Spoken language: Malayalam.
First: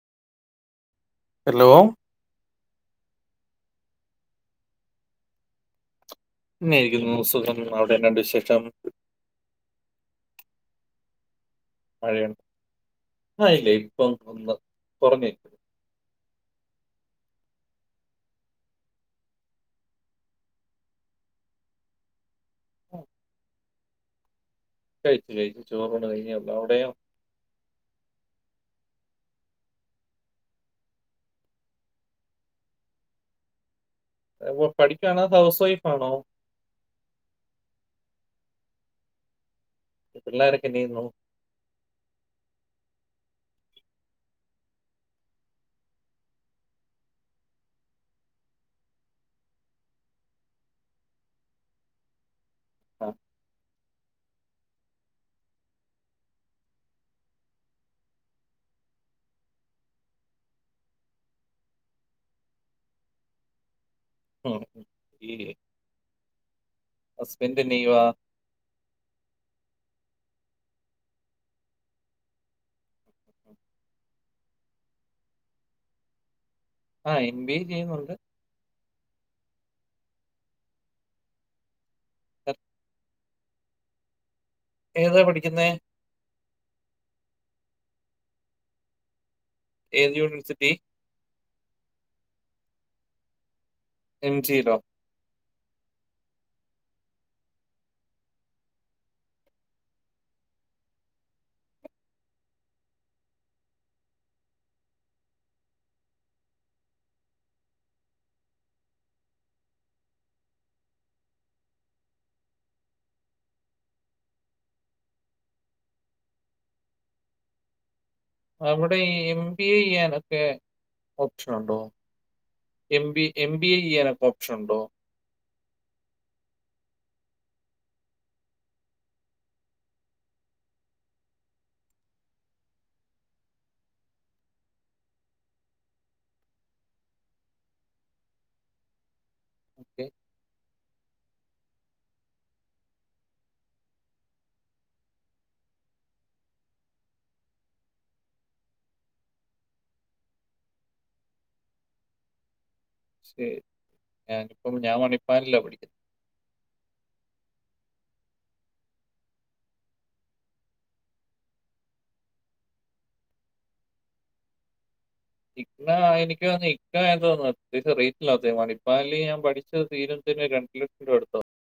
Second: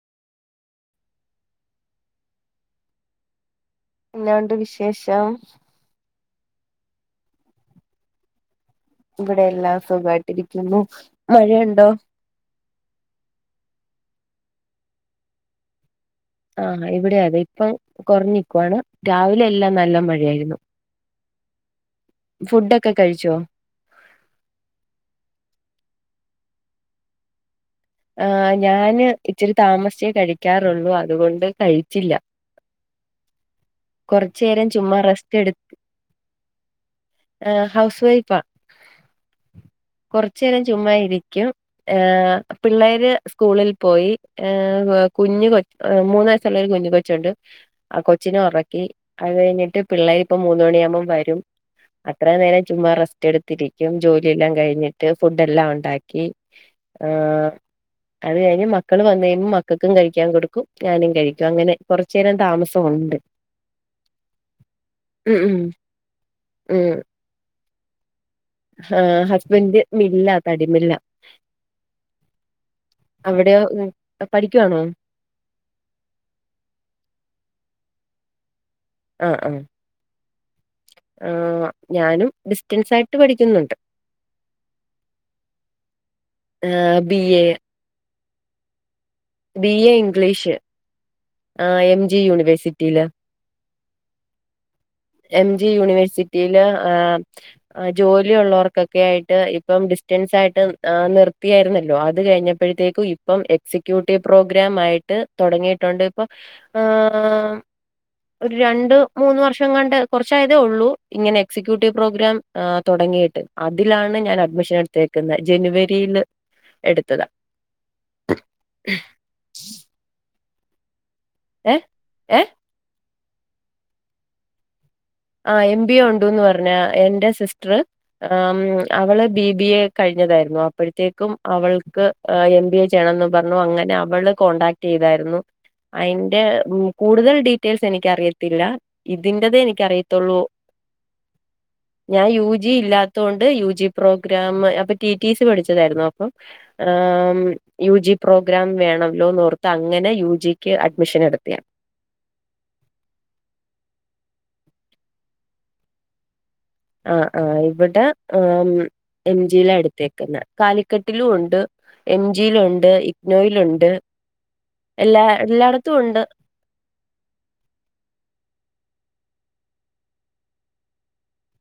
ഹലോ എന്നാണ്ട് വിശേഷം. ചുമ്മായിരിക്കുന്നു സുഖം, അവിടെ എന്നാണ്ട് വിശേഷം? ഇവിടെ എല്ലാം സുഖായിട്ടിരിക്കുന്നു, മഴയുണ്ടോ? മഴയോ, ആഹ് ഇല്ല ഇപ്പം ഒന്ന് കൊറഞ്ഞ്. ആഹ് ഇവിടെ അതെ ഇപ്പം കൊറഞ്ഞ് നിക്കുവാണ്, രാവിലെ എല്ലാം നല്ല മഴയായിരുന്നു. ഫുഡ്‌ ഒക്കെ കഴിച്ചോ? കഴിച്ചു കഴിച്ചു ചോറുണ് കഴിഞ്ഞേള്ളൂ, അവിടെയോ? ആഹ് ഞാന് ഇച്ചിരി താമസിച്ചേ കഴിക്കാറുള്ളൂ അതുകൊണ്ട് കഴിച്ചില്ല. കുറച്ചു നേരം ഏഹ് ചുമ്മാ പഠിക്കണോ, റെസ്റ്റ് അതോ ഹൗസ് വൈഫ് ആണോ? ഏഹ് ഹൗസ് വൈഫാ. കൊറച്ച് നേരം പിള്ളേരൊക്കെ എന്ത് ചെയ്യുന്നു ചുമ്മായിരിക്കും, ഏഹ് പിള്ളേര് സ്കൂളിൽ പോയി. ഏഹ് കുഞ്ഞ് കൊ മൂന്ന് വയസ്സുള്ള ഒരു കുഞ്ഞ് കൊച്ചുണ്ട്. ആഹ് കൊച്ചിനെ ഉറക്കി, അത് കഴിഞ്ഞിട്ട് പിള്ളേര് ഇപ്പ മൂന്ന് മണിയാകുമ്പം വരും. അത്രം നേരം ചുമ്മാ ആ, റെസ്റ്റ് എടുത്തിരിക്കും ജോലിയെല്ലാം കഴിഞ്ഞിട്ട് ഫുഡ് എല്ലാം ഉണ്ടാക്കി ഏഹ് അത് കഴിഞ്ഞ് മക്കൾ വന്ന് കഴിയുമ്പോ മക്കൾക്കും കഴിക്കാൻ കൊടുക്കും ഞാനും കഴിക്കും അങ്ങനെ കൊറച്ച് നേരം താമസമുണ്ട് ഉം, ഉം. ഈ ഉമ് ഉമ് ഉമ് ഹസ്ബൻഡ് എന്തെ യ്യുവാ ആഹ് ഹസ്ബൻഡ് മില്ലാ തടിമില്ല അവിടെയോ പഠിക്കുവാണോ ആഹ് എം ബി എ ചെയ്യുന്നുണ്ട് ആഹ് ആഹ് ആ ഞാനും ഡിസ്റ്റൻസ് ആയിട്ട് പഠിക്കുന്നുണ്ട് ഏതാ പഠിക്കുന്നേ ഏഹ് ബി എ ബി എ ഏത് ഇംഗ്ലീഷ് യൂണിവേഴ്സിറ്റി ആഹ് എം ജി യൂണിവേഴ്സിറ്റിയില്ല് എം ജി യില്ലോ എം ജി യൂണിവേഴ്സിറ്റിയില്ല് ആഹ് ജോലി ഉള്ളവർക്കൊക്കെ ആയിട്ട് ഇപ്പം ഡിസ്റ്റൻസ് ആയിട്ട് നിർത്തിയായിരുന്നല്ലോ അത് കഴിഞ്ഞപ്പോഴത്തേക്ക് ഇപ്പം എക്സിക്യൂട്ടീവ് പ്രോഗ്രാം ആയിട്ട് തൊടങ്ങിയിട്ടുണ്ട് ഇപ്പം ആഹ് ആഹ് ഒരു രണ്ട് മൂന്ന് വർഷം ങ്ങാണ്ട് കുറച്ചായതേ ഉള്ളൂ ഇങ്ങനെ എക്സിക്യൂട്ടീവ് പ്രോഗ്രാം തൊടങ്ങീട്ട് അതിലാണ് ഞാൻ അഡ്മിഷൻ എടു തേക്കുന്നേ ജനുവരിയിയിൽ എടുത്തതാ അവിടെ ഈ എം ബി എ ചെയ്യാനൊക്കെ ഓപ്ഷൻ ഉണ്ടോ ഏഹ് ഏഹ് M B M B A ചെയ്യാനൊക്കെ ഓപ്ഷൻ ഉണ്ടോ ആഹ് എം ബി എ ഉണ്ടുന്ന് പറഞ്ഞ എന്റെ സിസ്റ്റർ ആമ് അവള് ബി ബി എ കഴിഞ്ഞതായിരുന്നു അപ്പോഴത്തേക്കും അവൾക്ക് എം ബി എ ചെയ്യണന്ന് പറഞ്ഞു അങ്ങനെ അവൾ കോൺടാക്ട് ചെയ്തായിരുന്നു അയിന്റെ കൂടുതൽ ഡീറ്റെയിൽസ് എനിക്ക് അറിയത്തില്ല ഇതിന്റെതേ എനിക്ക്റിയ ഓക്കെ ഉള്ളൂ ഞാൻ യു ജി ഇല്ലാത്തൊണ്ട് യു ജി പ്രോഗ്രാം അപ്പം ടി ടി സി പഠിച്ചതായിരുന്നു അപ്പം ആഹ്‌ മ് യു ജി പ്രോഗ്രാം വേണല്ലോനോർത്ത് അങ്ങനെ യു ജിക്ക് അഡ്മിഷൻ എടുത്തയാ ശരി ഞാനിപ്പം ഞാൻ മണിപ്പാലില്ല പഠിക്കുന്നത് ആഹ് ആഹ് ഇവിടെ ആഹ് എം ജിയില്ല എടുത്തേക്കന്നെ കാലിക്കട്ടിലും ഉണ്ട് എം ജി യിലുണ്ട് ഇഗ്നോയിലുണ്ട് എല്ലാ ഇക്നോ എല്ലായിടത്തും ഉണ്ട് എനിക്ക് തോന്നുന് ഈ ആണ് തോന്നുഅത്യാശം റേറ്റിലാത്തത് മണിപ്പാല്ല് ഞാൻ പഠിച്ച [unintelligible] രണ്ടണ്ട് ലക്ഷം രൂപ എടുത്തോ